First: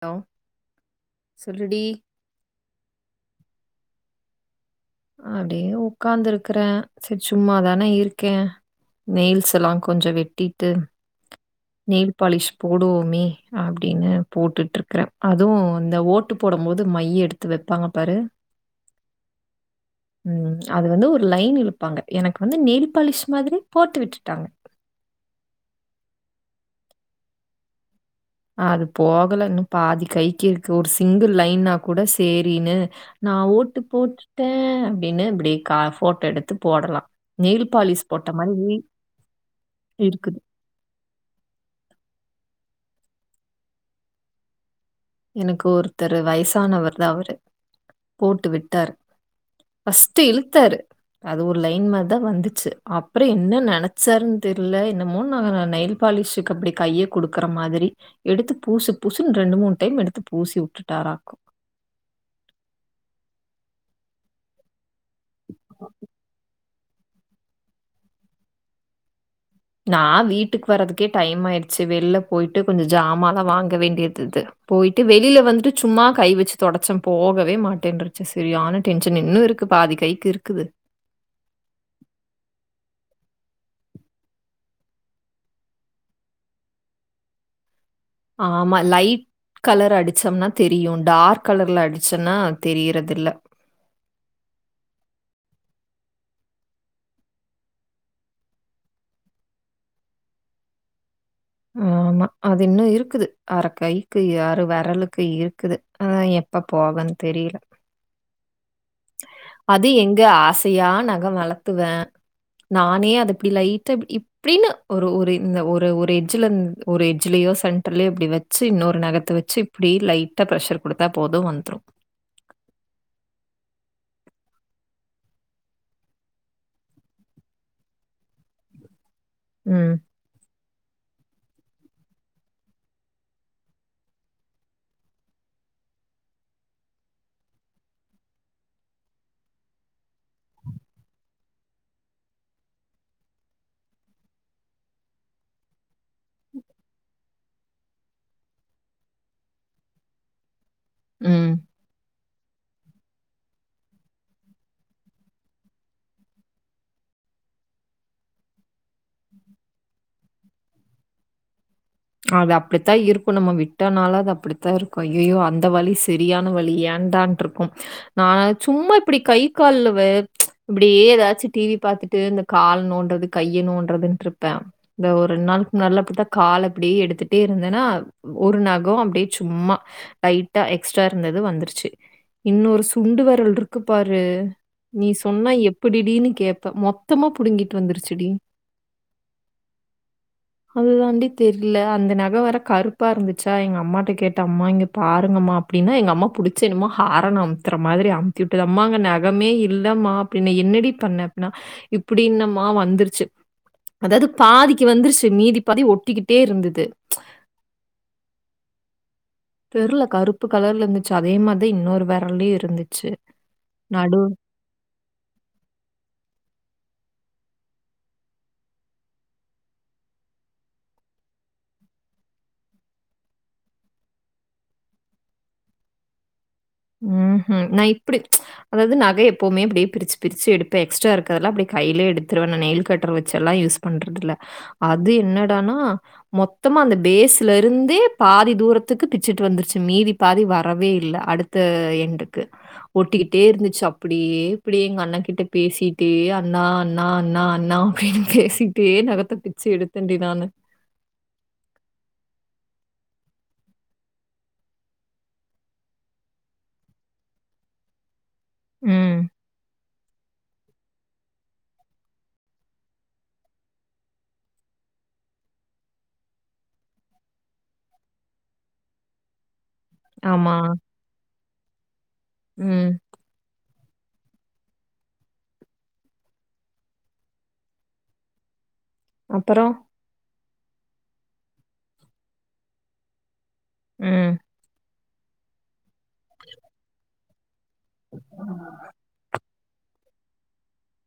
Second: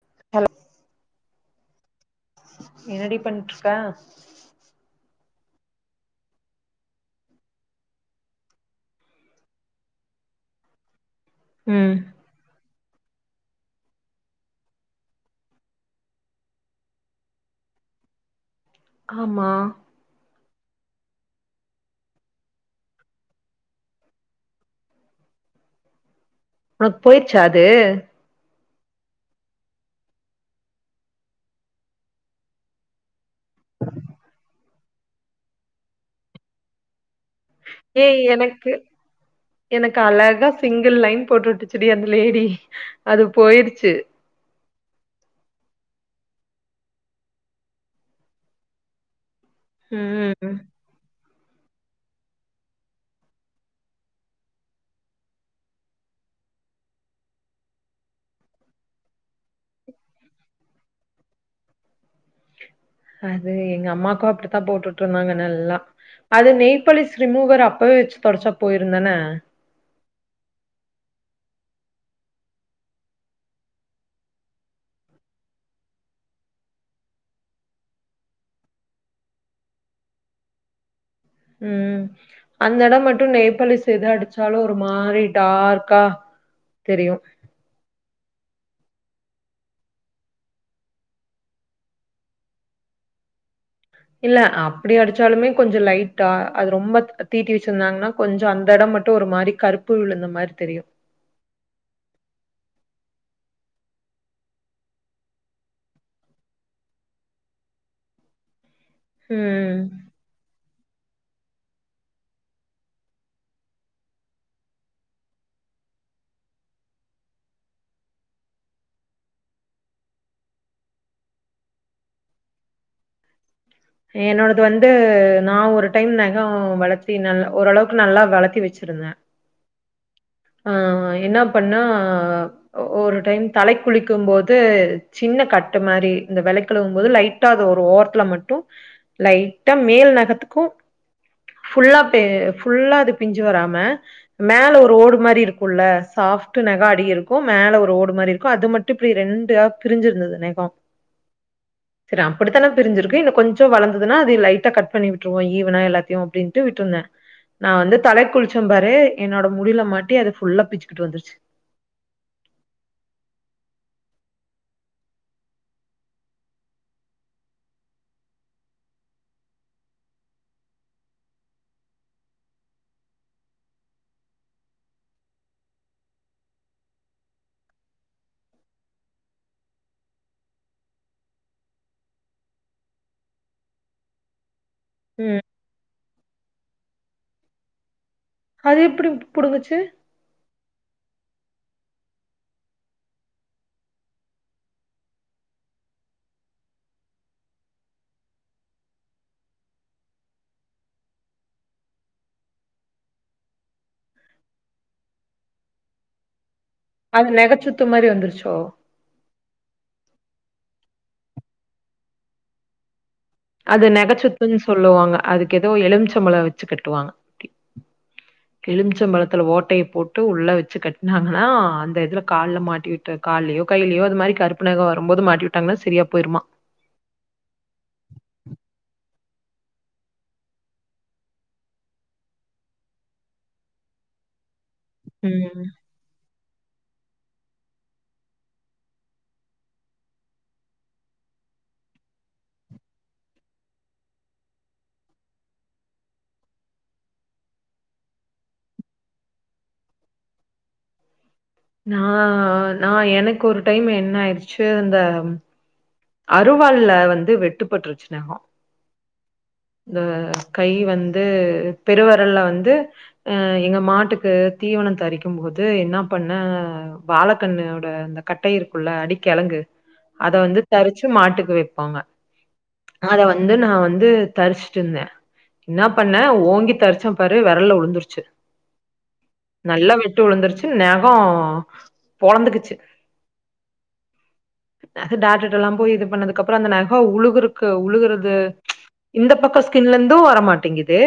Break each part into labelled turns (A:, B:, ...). A: Hello சொல்டி
B: என்னடி பண்டிருக்க
A: அப்டியே ஒகாந்து இருக்கற செரி சும்மாதானே இருக்கே நெயில்ஸ் லா கொஞ்சோ வெட்டிட்டு
B: ம்
A: நெயில் பாலிஷ் போடுவோமே அப்டின்னு போட்டுட்டுருக்கர அதுவு இந்த ஓட்டு போடும் போது மைய எடுத்து த்து வைப்பாங்க பாரு
B: ஆமா
A: ம் அது வந்து ஒரு லைன் இழுப்பாங்க எனக்கு வந்து நெயில் பாலிஷ் மாதிரி போட்டு விட்டுட்டாங்க
B: உனக்கு போயிடுச்சா அது
A: அது போகலன்னு இன்னு பாதி கைக்கு இருக்கு ஒரு சிங்கிள் லைன்னா கூட சேரின்னு நா ஓட்டு போட்டுட்டே அப்டின்னு இப்டி கா போட்டோ எடுத்து போடலா
B: ஏய் எனக்கு எனக்கு
A: இருக்கு
B: அழகா சிங்கிள் லைன் போட்டு விட்டுச்சுடி அந்த லேடி அது போயிருச்சு
A: எனக்கு ஒருத்தரு வயசானவர்தான் அவரு போட்டு விட்டாரு பஸ்டு
B: ம்
A: இலுத்தாரு அது ஒரு லைன் மாத தான் வந்துச்சு அப்புறம் என்ன நினைச்சாருன்னு தெரில என்னமோன் நான் நெயில் பாலிஷுக்கு அப்டி கைய குடுக்குற மாதிரி எடுத்து பூசு பூசுன் ரெண்டு மூணு டைம் எடுத்து பூசி விட்டுட்டாராருக்கு
B: அது எங்க அம்மாக்கு அப்டித்தான் போட்டூட்று இருந்தாங்க நல்லா அது நெய்பாலிஸ் ரிமூவர் அப்பவே வச்சு தொடச்சா போயிருந்தான
A: நா வீட்டுக்கு வர்றதுக்கே டைம் ஆயிடுச்சு வெளில போயிட்டு கொஞ்சோ ஜாமாலாம் வாங்க வேண்டியது இதுது போயிட்டு வெளியில வந்துட்டு சும்மா கை வச்சு தொடச்சம் போகவே மாட்டேன்ருச்சு சரி ஆனா டென்ஷன் இன்னு இருக்கு பாதி கைக்கு இருக்குது
B: ம் அந்த எடம் மட்டு நெயிபாலிஸ் எத அடிச்சாலு ஒரு மாரி டார்க்கா தெரியு
A: ஆமா லைட் கலர் அடிதச்சம்னா தெரியும் டார்க் கலர்ல அடிச்சம்னா தெரியறதில்ல
B: இல்ல அப்டி அடிச்சாலுமே கொஞ்சோ லைட்டா அது ரொம்ப தீட்டி வச்சிருந்தாங்கன்னா கொஞ்சோ அந்த எடம் மட்டும் ஒரு மாரி கருப்பு விழுந்த மாரி தெரியு [inaudible]
A: ஆமா அது இன்னு இருக்குது அற கைக்கு யறு வெரலுக்கு இருக்குது அதான் எ எப்ப போவன் தெரியல
B: ம்.
A: அது எங்க ஆசையா நெகம் வளர்த்துவே நானே அது இப்படி லைட்டா ப் இப்டின்னு ஒரு ஒரு இந்த ஒரு ஒரு எஜ்ஜ்ல ஒரு ஒரு எட்ஜ்லயோ சென் ட்ரலயோ இப்டி வச்சு இன்னொரு நகத்த வச்சு இப்டி லைட்டா ப்ரெஷர் குடுத்தா போது வந்துரு
B: என்னோடது வந்து நா ஒரு டைம் நகொ வளத்தி நலல ஓரளவுக்கு நல்லா வளத்தி வச்சிருந்தே
A: ம்
B: ஆ என்ன பண்ணா ஒரு டைம் தலக்கி குளிக்கும் போது சின்ன கட்டு மாரி இந்த விலக்கிகழுவும் போது லைட்டா அது ஒரு ஓரத்துல மட்டு லைட்டா மேல் நெகத்துக்கு ஃபுல்லா பே ஃபுல்லா அது பிஞ்சு வராம மேல ஒரு ஓடு மாரி இருக்குல்ல சாப்ட் நெகம் அடி இருக்கும் மேல ஒரு ஓடு மாரி இருக்கு அது மட்டு இப்டி ரெண்டா பிரிஞ்சிருந்தது நெகொ
A: ம்
B: சரி அப்டித்தானே பிரிஞ்சிருக்கு இன்னும் கொஞ்சொ வளர்ந்துன்னா அது லைட்டா கட்பண்ணி விட்டுருவோ ஈவனா எல்லாத்தையும் அப்படின்ட்டு விட்ருந்தே நா வந்து தலை குளிச்சம் பாரு என்னோட முடியில மாட்டி அத ஃபுல்லா பிச்சுக்கிட்டு வந்துருச்சு
A: அது அப்படித்தா இருக்கும் நம்ம விட்டனால அது அப்படித்தா இருக்கும் ஐயையோ அந்த வழி சரியான வழி ஏன்டான் இருக்கும் நான் சும்மா இப்படி கை கால்ல வே இப்படியே ஏதாச்சும் டிவி பாத்துட்டு இந்த கால் நோன்றது கைய நோன்றதுன்ருப்பேன் இந்த ஒரு ரெண்டு நாளுக்கு முன்னாடில்லாம் இப்டிதா கால் அப்படியே எடுத்துட்டே இருந்தேன்னா ஒரு நகம் அப்படியே சும்மா லைட்டா எக்ஸ்ட்ரா இருந்தது வந்துருச்சு இன்னொரு சுண்டு வரல் இருக்கு பாரு நீ
B: ம்
A: சொன்னா எப்படி டீன்னு கேப்ப மொத்தமா புடுங்கிட்டு வந்துருச்சுடி
B: அது எப்படி புடுங்கச்சு
A: அதுதாண்டி தெரியில அந்த நக வேற கருப்பாக இருந்துச்சா எங்க அம்மாட்ட கேட்டேன் அம்மா இங்கே பாருங்கம்மா அப்படின்னா எங்க அம்மா பிடிச்ச என்னமோ ஹாரன் அமுத்துற மாதிரி அமுத்தி விட்டது அம்மா அங்க நகமே இல்லை மா பின்ன என்னடி பண்ண அப்பிடீன்னா இப்படின்னம்மா வந்துருச்சு அதாவது பாதிக்கு வந்துருச்சு மீதி பாதி ஒட்டிக்கிட்டே இருந்தது
B: அது நகச்சுத்து மாதிரி வந்துருச்சோ
A: தெறில கருப்பு கலர்ல இருந்துச்சு அதே மாதிரி இன்னொரு விரல்லே யு இருந்துச்சு
B: அது
A: நடு
B: நகச்சுத்துன்னு சொல்லுவாங்க அதுக்கு ஏதோ எலுமிச்சம்பழோ வச்சு கட்டுவாங்க எலிமிச்சம்பழத்துல ஓட்டைய போட்டு உள்ள வச்சு கட்னாங்கன்னா அந்த இதுல கால்ல மாட்டி விட் கால்லயோ கையேயோ அது மாரி கருப்பு நகொம் வரும்போது மாட்டியுட்டாங்கன்னா சரியா போயிருமா
A: ம் ம் நான் இப்படி அதாவது நக எப்பமே இப்படி பிரிச்சு பிரிச்சு எடுப்பே எக்ஸ்ட்ரா இருக்கெல்லா அப்படி கைலையே எடுத்துருவேன் நா நெயில் கட்டர் வெச்செல்லா யூஸ் பண்றதில்ல அது
B: ம்.
A: என்னடானா மொ த்தமா அந்த பேஸ்ல இருந்து பாதி தூரத்துக்கு பிச்சுட்டு வந்துருச்சுங் மீதி பாதி வரவே இல்ல அடு த்த எண்டுக்கு ஒட்டிகிட்டே இருந்துச்சு அப்படியே இப்படியே எங்க அண்ணங் கிட்ட பேசிட்டே அண்ணா அண்ணா அண்ணா அண்ணா அப்படின் பேசிட்டே நகத்த பிச்சு எடுத்தன் டீ நானு
B: நா நா எனக்கு ஒரு டைம் என்ன ஆயிற்சு இந்த அறுவாள்ல வந்து வெட்டுப்பட்டுருச்சு நகொம்
A: ம்.
B: இந்த கை வந்து பெருவரல்ல வந்து அ எங்க மாட்டுக்கு தீவனந்த் தரிக்கும் போது என்ன பண்ண வாழகண்ணோட இந்த கட்டை இருக்குல்ல அடிக்கெழங்கு அத
A: ஆமா.
B: வந்துத் தரிச்சு மாட்டுக்கு வெப்பாங்க
A: ம்
B: அத வந்து நான் வந்து தரிச்சுட்டு இருந்தன் என்ன பண்ணேன் ஓங்கி தரிச்சம் பாரு வெரல்ல உழுந்துருச்சு
A: அப்புறம்?
B: நல்லா வெ ட்டு உழுந்துருச்சு நகொம் பொழந்துகிச்சு
A: ம்
B: டாட்டர்ட்ட எல்லா போயி இது பண்ணதுக்கு அப்புற அந்த நகம் உழுகரு உழுகுறது இந்த பக்க ஸ்கின்ல இருந்தும் வரமாட்டேங்குது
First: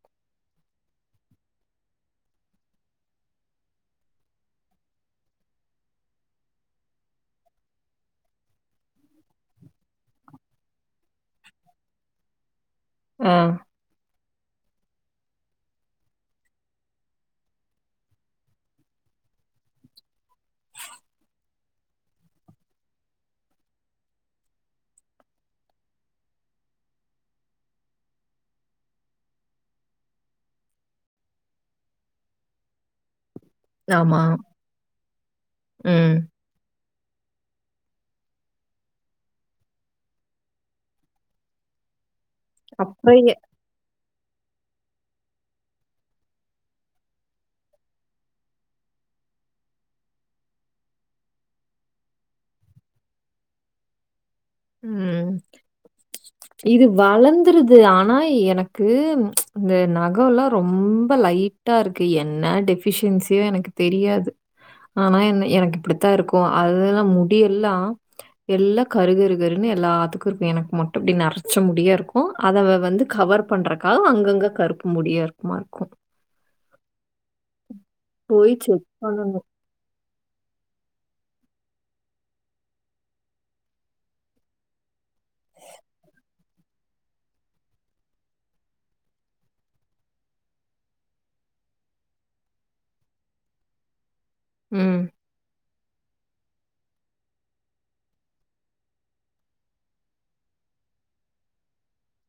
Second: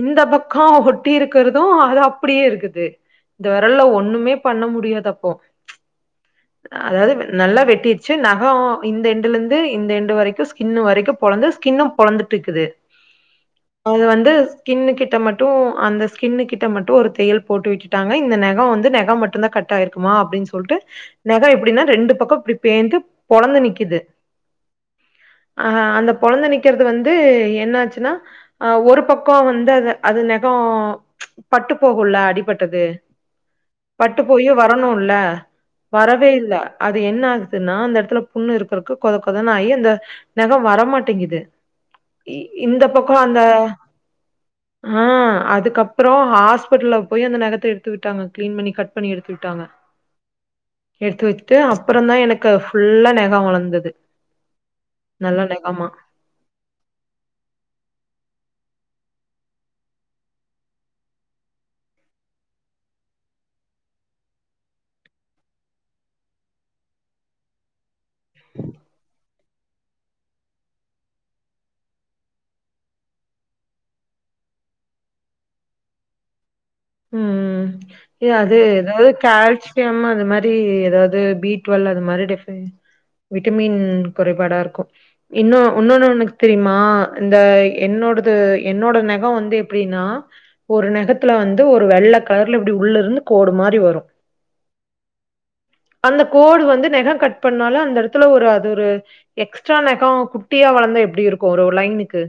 B: இந்த பக்கொம் ஒட்டி இருக்கிறதும் அது அப்படியே இருக்குது இந்த விரல்ல ஒண்ணுமே பண்ண முடியாது அப்போ அதாவது நல்லா வெட்டிச்சு நகொம் இந்த எண்டுல இந்து இந்த எண்டு வரைக்கும் ஸ்கின் வரைக்கும் பொழந்து ஸ்கின்னும் பொழந்துட்டு இருக்குது
A: ஆ
B: அது வந்து ஸ்கின் கிட்ட மட்டும் அந்த ஸ்கின் கிட்ட மட்டும் ஒரு தையல் போட்டு விட்டு ட்டாங்க இந்த நெகம் வந்து நெகம் மட்டு்தான் கட் ஆயிருக்குமா அப்படின் சொல்ட்டு நெகோ எப்படின்னா ரெண்டு பக்கோ இப்டி பேந்து பொளந்து நிக்கிது ஆ அந்த பொளந்து நிக்கிறது வந்து என்ன ஆச்சுன்னா அ ஒரு பக்க வந்து அது அது நெகோ பட்டுப்போகுல்ல அடிபட்டது
A: ஆமா.
B: பட்டு போயி வரணுல்ல
A: ம்.
B: வரவே இல்ல அது என்ன ஆகுதுன்னா அந்தெடத்துல புண்ணு இருக்கிறக்கு கொத கொதன் ஆயி அந்த நெகோ வரமாட்டேங்கிது இ இந்த பக்கோ
A: அப்புறம்
B: அந்த ஆ அதுக்கப்புறோ ஹாஸ்பிட்ல்ல போயி அந்த நகத்த எடுத்து விட்டாங்க க்ளீன் பண்ணி கட் பண்ணி எடுத்து விட்டாங்க எடுத்து விட்டு அப்பறந்தா எனக்கு ஃபுல்லா நெ கோ வளந்தது
A: ம்.
B: நல்லா நெகமா
A: இது வளந்துருது ஆனா எனக்கு இந்த நகொல்லா ரொம்ப லை டா இருக்கு என்ன டெஃபிஷியன்சியோ எனக்கு தெரியாது ஆனா என்ன எனக்கு இப்படித்தா இருக்கு அதல முடி எல்லா எல்லா கருகரு கருன்னு எல்லாத்துக்குருக்கு எனக்கு மட்டு இப்டி நெரச்ச முடியா இருக்கு அத வ வந்து கவர் பண்றக்காக அங்கங்க கருப்பு முடியா இருக்குமா இருக்கு
B: ம் இத்
A: போய்
B: அது
A: செக்
B: எதாவ்து
A: பண்ணணும்
B: கால் சியம் அது மாரி எதாவ்து பீ ட்வெல் அது மாரி டெஃபிசியன் விட்டமின் குறைபாடா இருக்கு இன்னொ உன்னொன்னு உனுக்கு தெரியுமா இந்த என்னோடது என்னோட நெகோ வந்து எப்டின்னா ஒரு நெகத்துல வந்து ஒரு வெள்ள கலர்ல இப்டி உள்ள இருந்து கோடு மாரி வரு
A: ம்
B: அந்த கோடு வந்து நெக கட் பண்ணாலு அந்த எடத்துல ஒரு அது ஒரு எக்ஸ்ட்ரா நெகோ குட்டியா வளந்தா எப்டி இருக்கு ஒரு லைனுக்கு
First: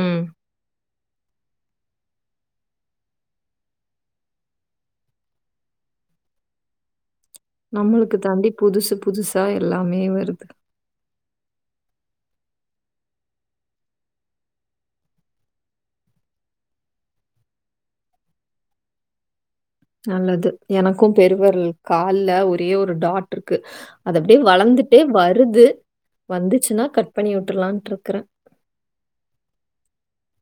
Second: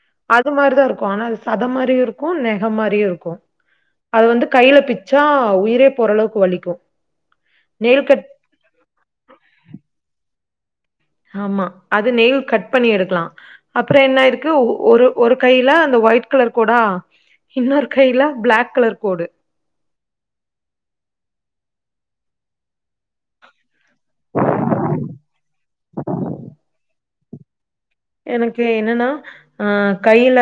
A: ம்
B: அது மாதிரிதா இருக்கு ஆனா அது சதம் மாரியு இருக்கு நெக மாரியு இருக்கு அது வந்து கைல பிச்சா உயிரே போறளவுக்கு வலிக்கு நெயில்
A: நம்மளுக்கு
B: கட்
A: தாண்டி புதுசு புதுசா எல்லாமே வருது
B: ஆமா அது நெய்ல் கட் பண்ணி எடுக்கலா அப்புற என்ன ஆயிருக்கு ஒரு ஒரு கைல அந்த ஒயிட் கலர் கோடா இன்னொரு கைல ப்ளாக் கலர் கோடு
A: நல்லது எனக்கு பெருவெரல் கால்ல ஒரே ஒரு டாட்டிருக்கு அது அப்டியே வளந்துட்டே வருது வந்துச்சுனா கட் பண்ணி விட்ருல்லான்ட்ருக்கறே
B: எனக்கு என்னன்னா ஆ கைல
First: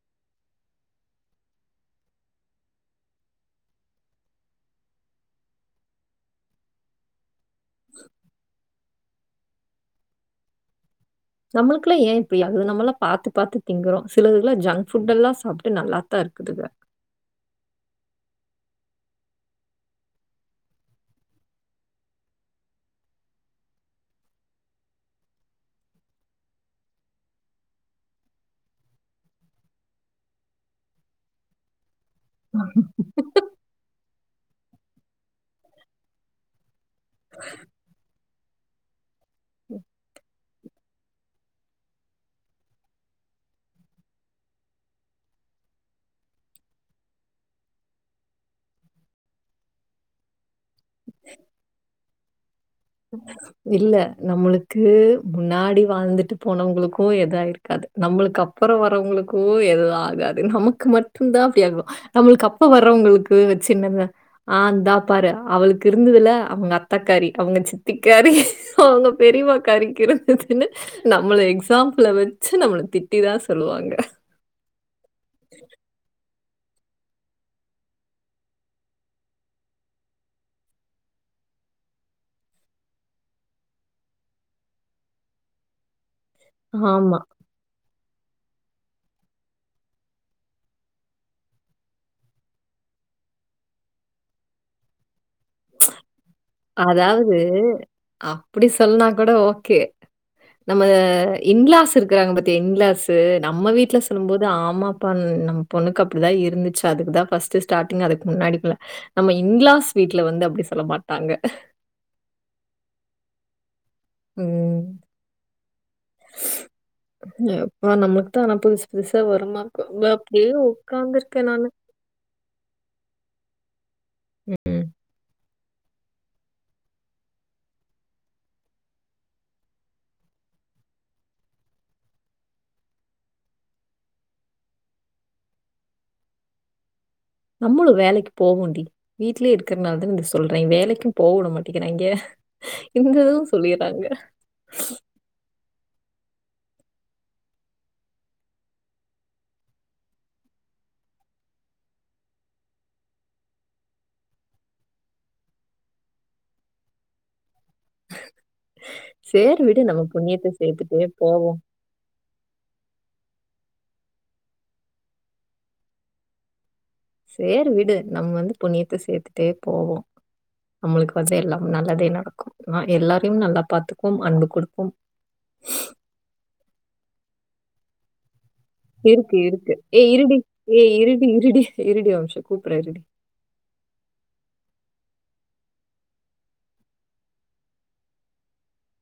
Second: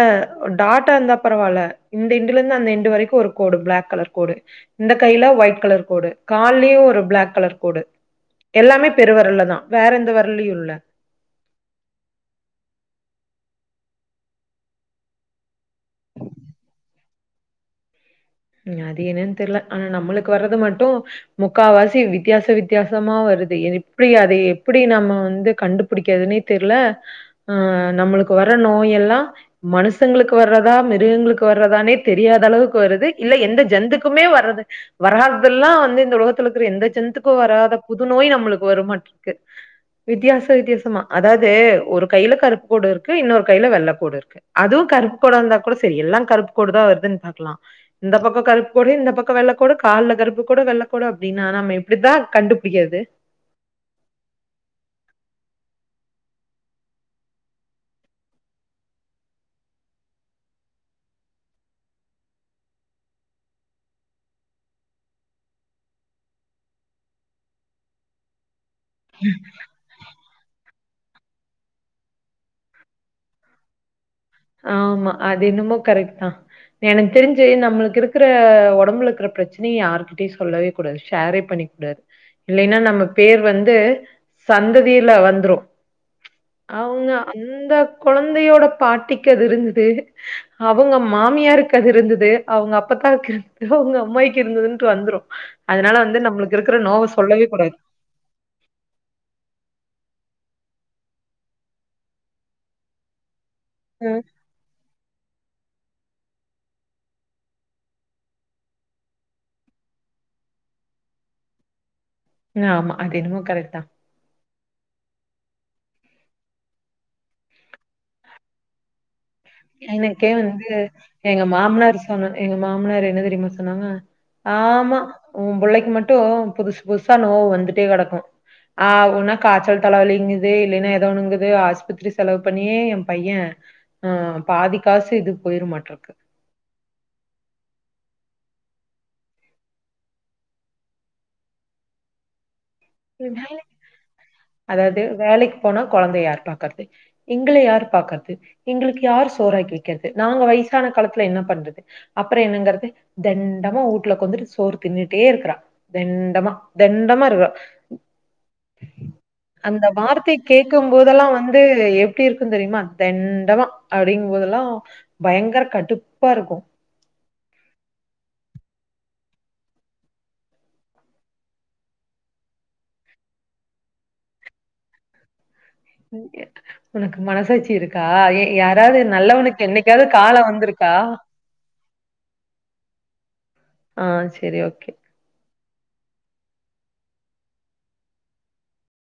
B: டாட்டா இருந்தா பரவால்லா இந்த எண்டுலந்து அந்த எண்டு வரைக்கு ஒரு கோடு ப்ளாக் கலர் கோடு இந்த கையில ஒயிட் கலர் கோடு கால்லியு ஒரு ப்ளாக் கலர் கோடு எல்லாமே பெருவெரல்தா வேற எந்த வெரல்லயு இல்ல
A: நம்மளுக்குல்லா ஏ இப்டியாகுது நம்மல்லா பாத்து பாத்து திங்கிறோ சிலதுலங்னா ஜங்க் ஃபுட்டெல்லா சாப் ட்டு நல்லாத்தா இருக்குதுக
B: அது என்னன் தெர்ல ஆனா நம்மளுக் வர்றது மட்டு முக்காவாசி வித்தியாச வித்தியாசமா வருது இத எப்டி அதை எப்படி நம்ம வந்து கண்டுப் புடிக்கற்துனே தெர்ல ஆ நம்மளுக்கு வர நோயெல்லா மனுஷங்களுக்கு வர்ரதா மிருகங்களுக்கு வர்ரதானே தெரியாத அளவுக்கு வருது இல்ல எந்த ஜந்துக்குமே வர்ரது வராததெல்லா வந்து இந்த உலகத்துல இக்கிற எந்த ஜந்துக்கு வராத புது நோய் நம்மளுக்கு வரமாட்ருக்கு வித்தியாச வித்தியாசமா அதாவ்து ஒரு கைல கருப்பு கோடு இருக்கு இன்னொரு கைல வெள்ள கோடு இருக்கு அதுவு கருப்புக்கோட இர்ந்தா கூட செரி எல்லா கருப்பு கோடு தா வருதுன் பாக்கலா இந்த பக்கோ கருப்பு கோடுஇந்த பக்கோ வெள்ளக் கோடு கால்ல கருப்பு கோடு அப்டின்னு நா எப்டி அப்டித்தா கண்டுபுடிக்காது
A: இல்ல நம்ளுக்கு முன்னாடி வாழ்ந்துட்டு போனவங்ளுக்கு எதா இருக்காது நம்ளுக்கு அப்றோ வரவங்ளுக்கு எதுவு ஆகாது நமக்கு மட்டுதா அப்டி ஆகு நம்ளுக்கு அப்ப வர்றவங்ளுக்கு வச்சு என்னத்த ஆந்தா இந்தா பாரு அவளுக்கு இருந்துதுல அவுங்க அத்தக்காரி அவுங்க சித்தி காறி அவுங்க பெரிம்மா காரிக்கு இருந்து துன்னு நம்ள எக்ஸாம்ப்ள வச்சு நம்மள திட்டிதா சொல்லுவாங்க
B: ஆமா அது என்னமோ கரெக்ட்தா எனக்கு தெரிஞ்சு நம்ளுக்கு இருக்ற ஒடம்புல இருக்ற பிரச்சனைய யார்கிட்டயு சொல்லவே கூடாது ஷேரே பண்ணிக்க கூடாது இல்லைன்னா நம்ம பேர் வந்து சந்ததியில வந்ரு அவங்க
A: ஆமா
B: அந்த கொழந்தையோட பாட்டிக்கு அது இருந்துது அவுங்க மாமியாருக்கு அது இருந்துது அவுங்க அப்பதாக்கு இருந்துது அவுங்க அம்மாய்கு இருந்துதுன்ட்டு வந்ரு அதனால வந்து நம்ளுக்கு இருக்ற நோவ சொல்லவே கூடாது
A: அப்டி சொல்னா கூட ஓகே நம்ம இன்லாஸ் இருக்றாங்க பாத்தியா இன்லாஸ்ஸூ நம்ம வீட்ல சொல்லு
B: ம்.
A: போது அ ஆமா அப்பா நம் பொண்ணுக்கு அப்டிதா இருந்துச்சு அதுக்குதா ஃபஸ்ட் ஸ்டார்டிங் அதுக்கு முன்னாடிக்ல நம்ம இன்லாஸ் வீட்ல வந்து அப்டி சொல்ல மாட்டாங்க
B: அ ஆமா அதுஎனமோ கரெக்ட்தா
A: ம் அப்ப நம்ளுக்குதா ஆனா புதுசு புதுசா வருமா
B: எனக்கே
A: அப்டியே
B: வந்து எங்க
A: உக்காந்ருக்கே நானு
B: மாமனார் சொன்ன எங்க மாமனாரு என்ன தெரியுமா சொன்னாங்க ஆமா உ பிள்ளைக்கு மட்டு புதுசு புதுசா நோவு வந்துட்டே கெடக்கு ஆவுனா காச்சல் தலைவலிங்குது இல்லின்னா ஏதோ ஒண்ணுங்குது ஆஸ்பத்ரி செலவு பண்ணியே எ பைய ஆ பாதிக்காசு இதுக் போய்ரு மாட்டுக்கு
A: நம்ளு வேலைக்கு போவோண்டி வீட்லியே இருக்றனாலதான இத சொல்றே வேலைக்கு போவுடமாட்டேங்றாங்க
B: வேலைக்கு அதாவ்து வேலைக்கு போனா கொழந்தைய யார் பாக்றது எங்கள யார் பாக்றது எங்ளுக்கு யாரு சோறாக்கி வக்கிறது நாங்க வயசான காலத்துல என்ன பண்றது அப்றோஎன்னங்றது தெண்டமா வீட்ல ஒக்காந்துட்டு சோறு தின்னுட்டே இருக்றா தெண்டமா தெண்டமா இருக்றா
A: சரி விடு
B: அந்த
A: நம்ம
B: வார்த்தைய
A: புண்ணியத்தை
B: கேக்கு
A: சேர்த்துட்டே
B: போதுல்லா
A: போவோம்
B: வந்து எ எப்டி இருக்கு தெரியுமா தெண்டமா அப்டிங்கும்போதுல்லா பயங்ர கடுப்பா இருக்கு
A: சேரி விடு நம்ம வந்து புண்ணியத்த சேத்துட்டே போவோ நம்ளுக்கு வந்து எல்லா நல்லதே நடக்கு ஆ எல்லாரையு நல்லா பாத்தக்குவோம் அன்பு கொடுப்போம்
B: உனக்கு மனசாச்சி இருக்கா ஏ யார்
A: இருக்கு இருக்கு ஏ இருடி ஏ இருடி இருடி இ இருடி ஒருநிம்சோ கூப்ர்ர இருடி
B: ஆ சரி ஓகே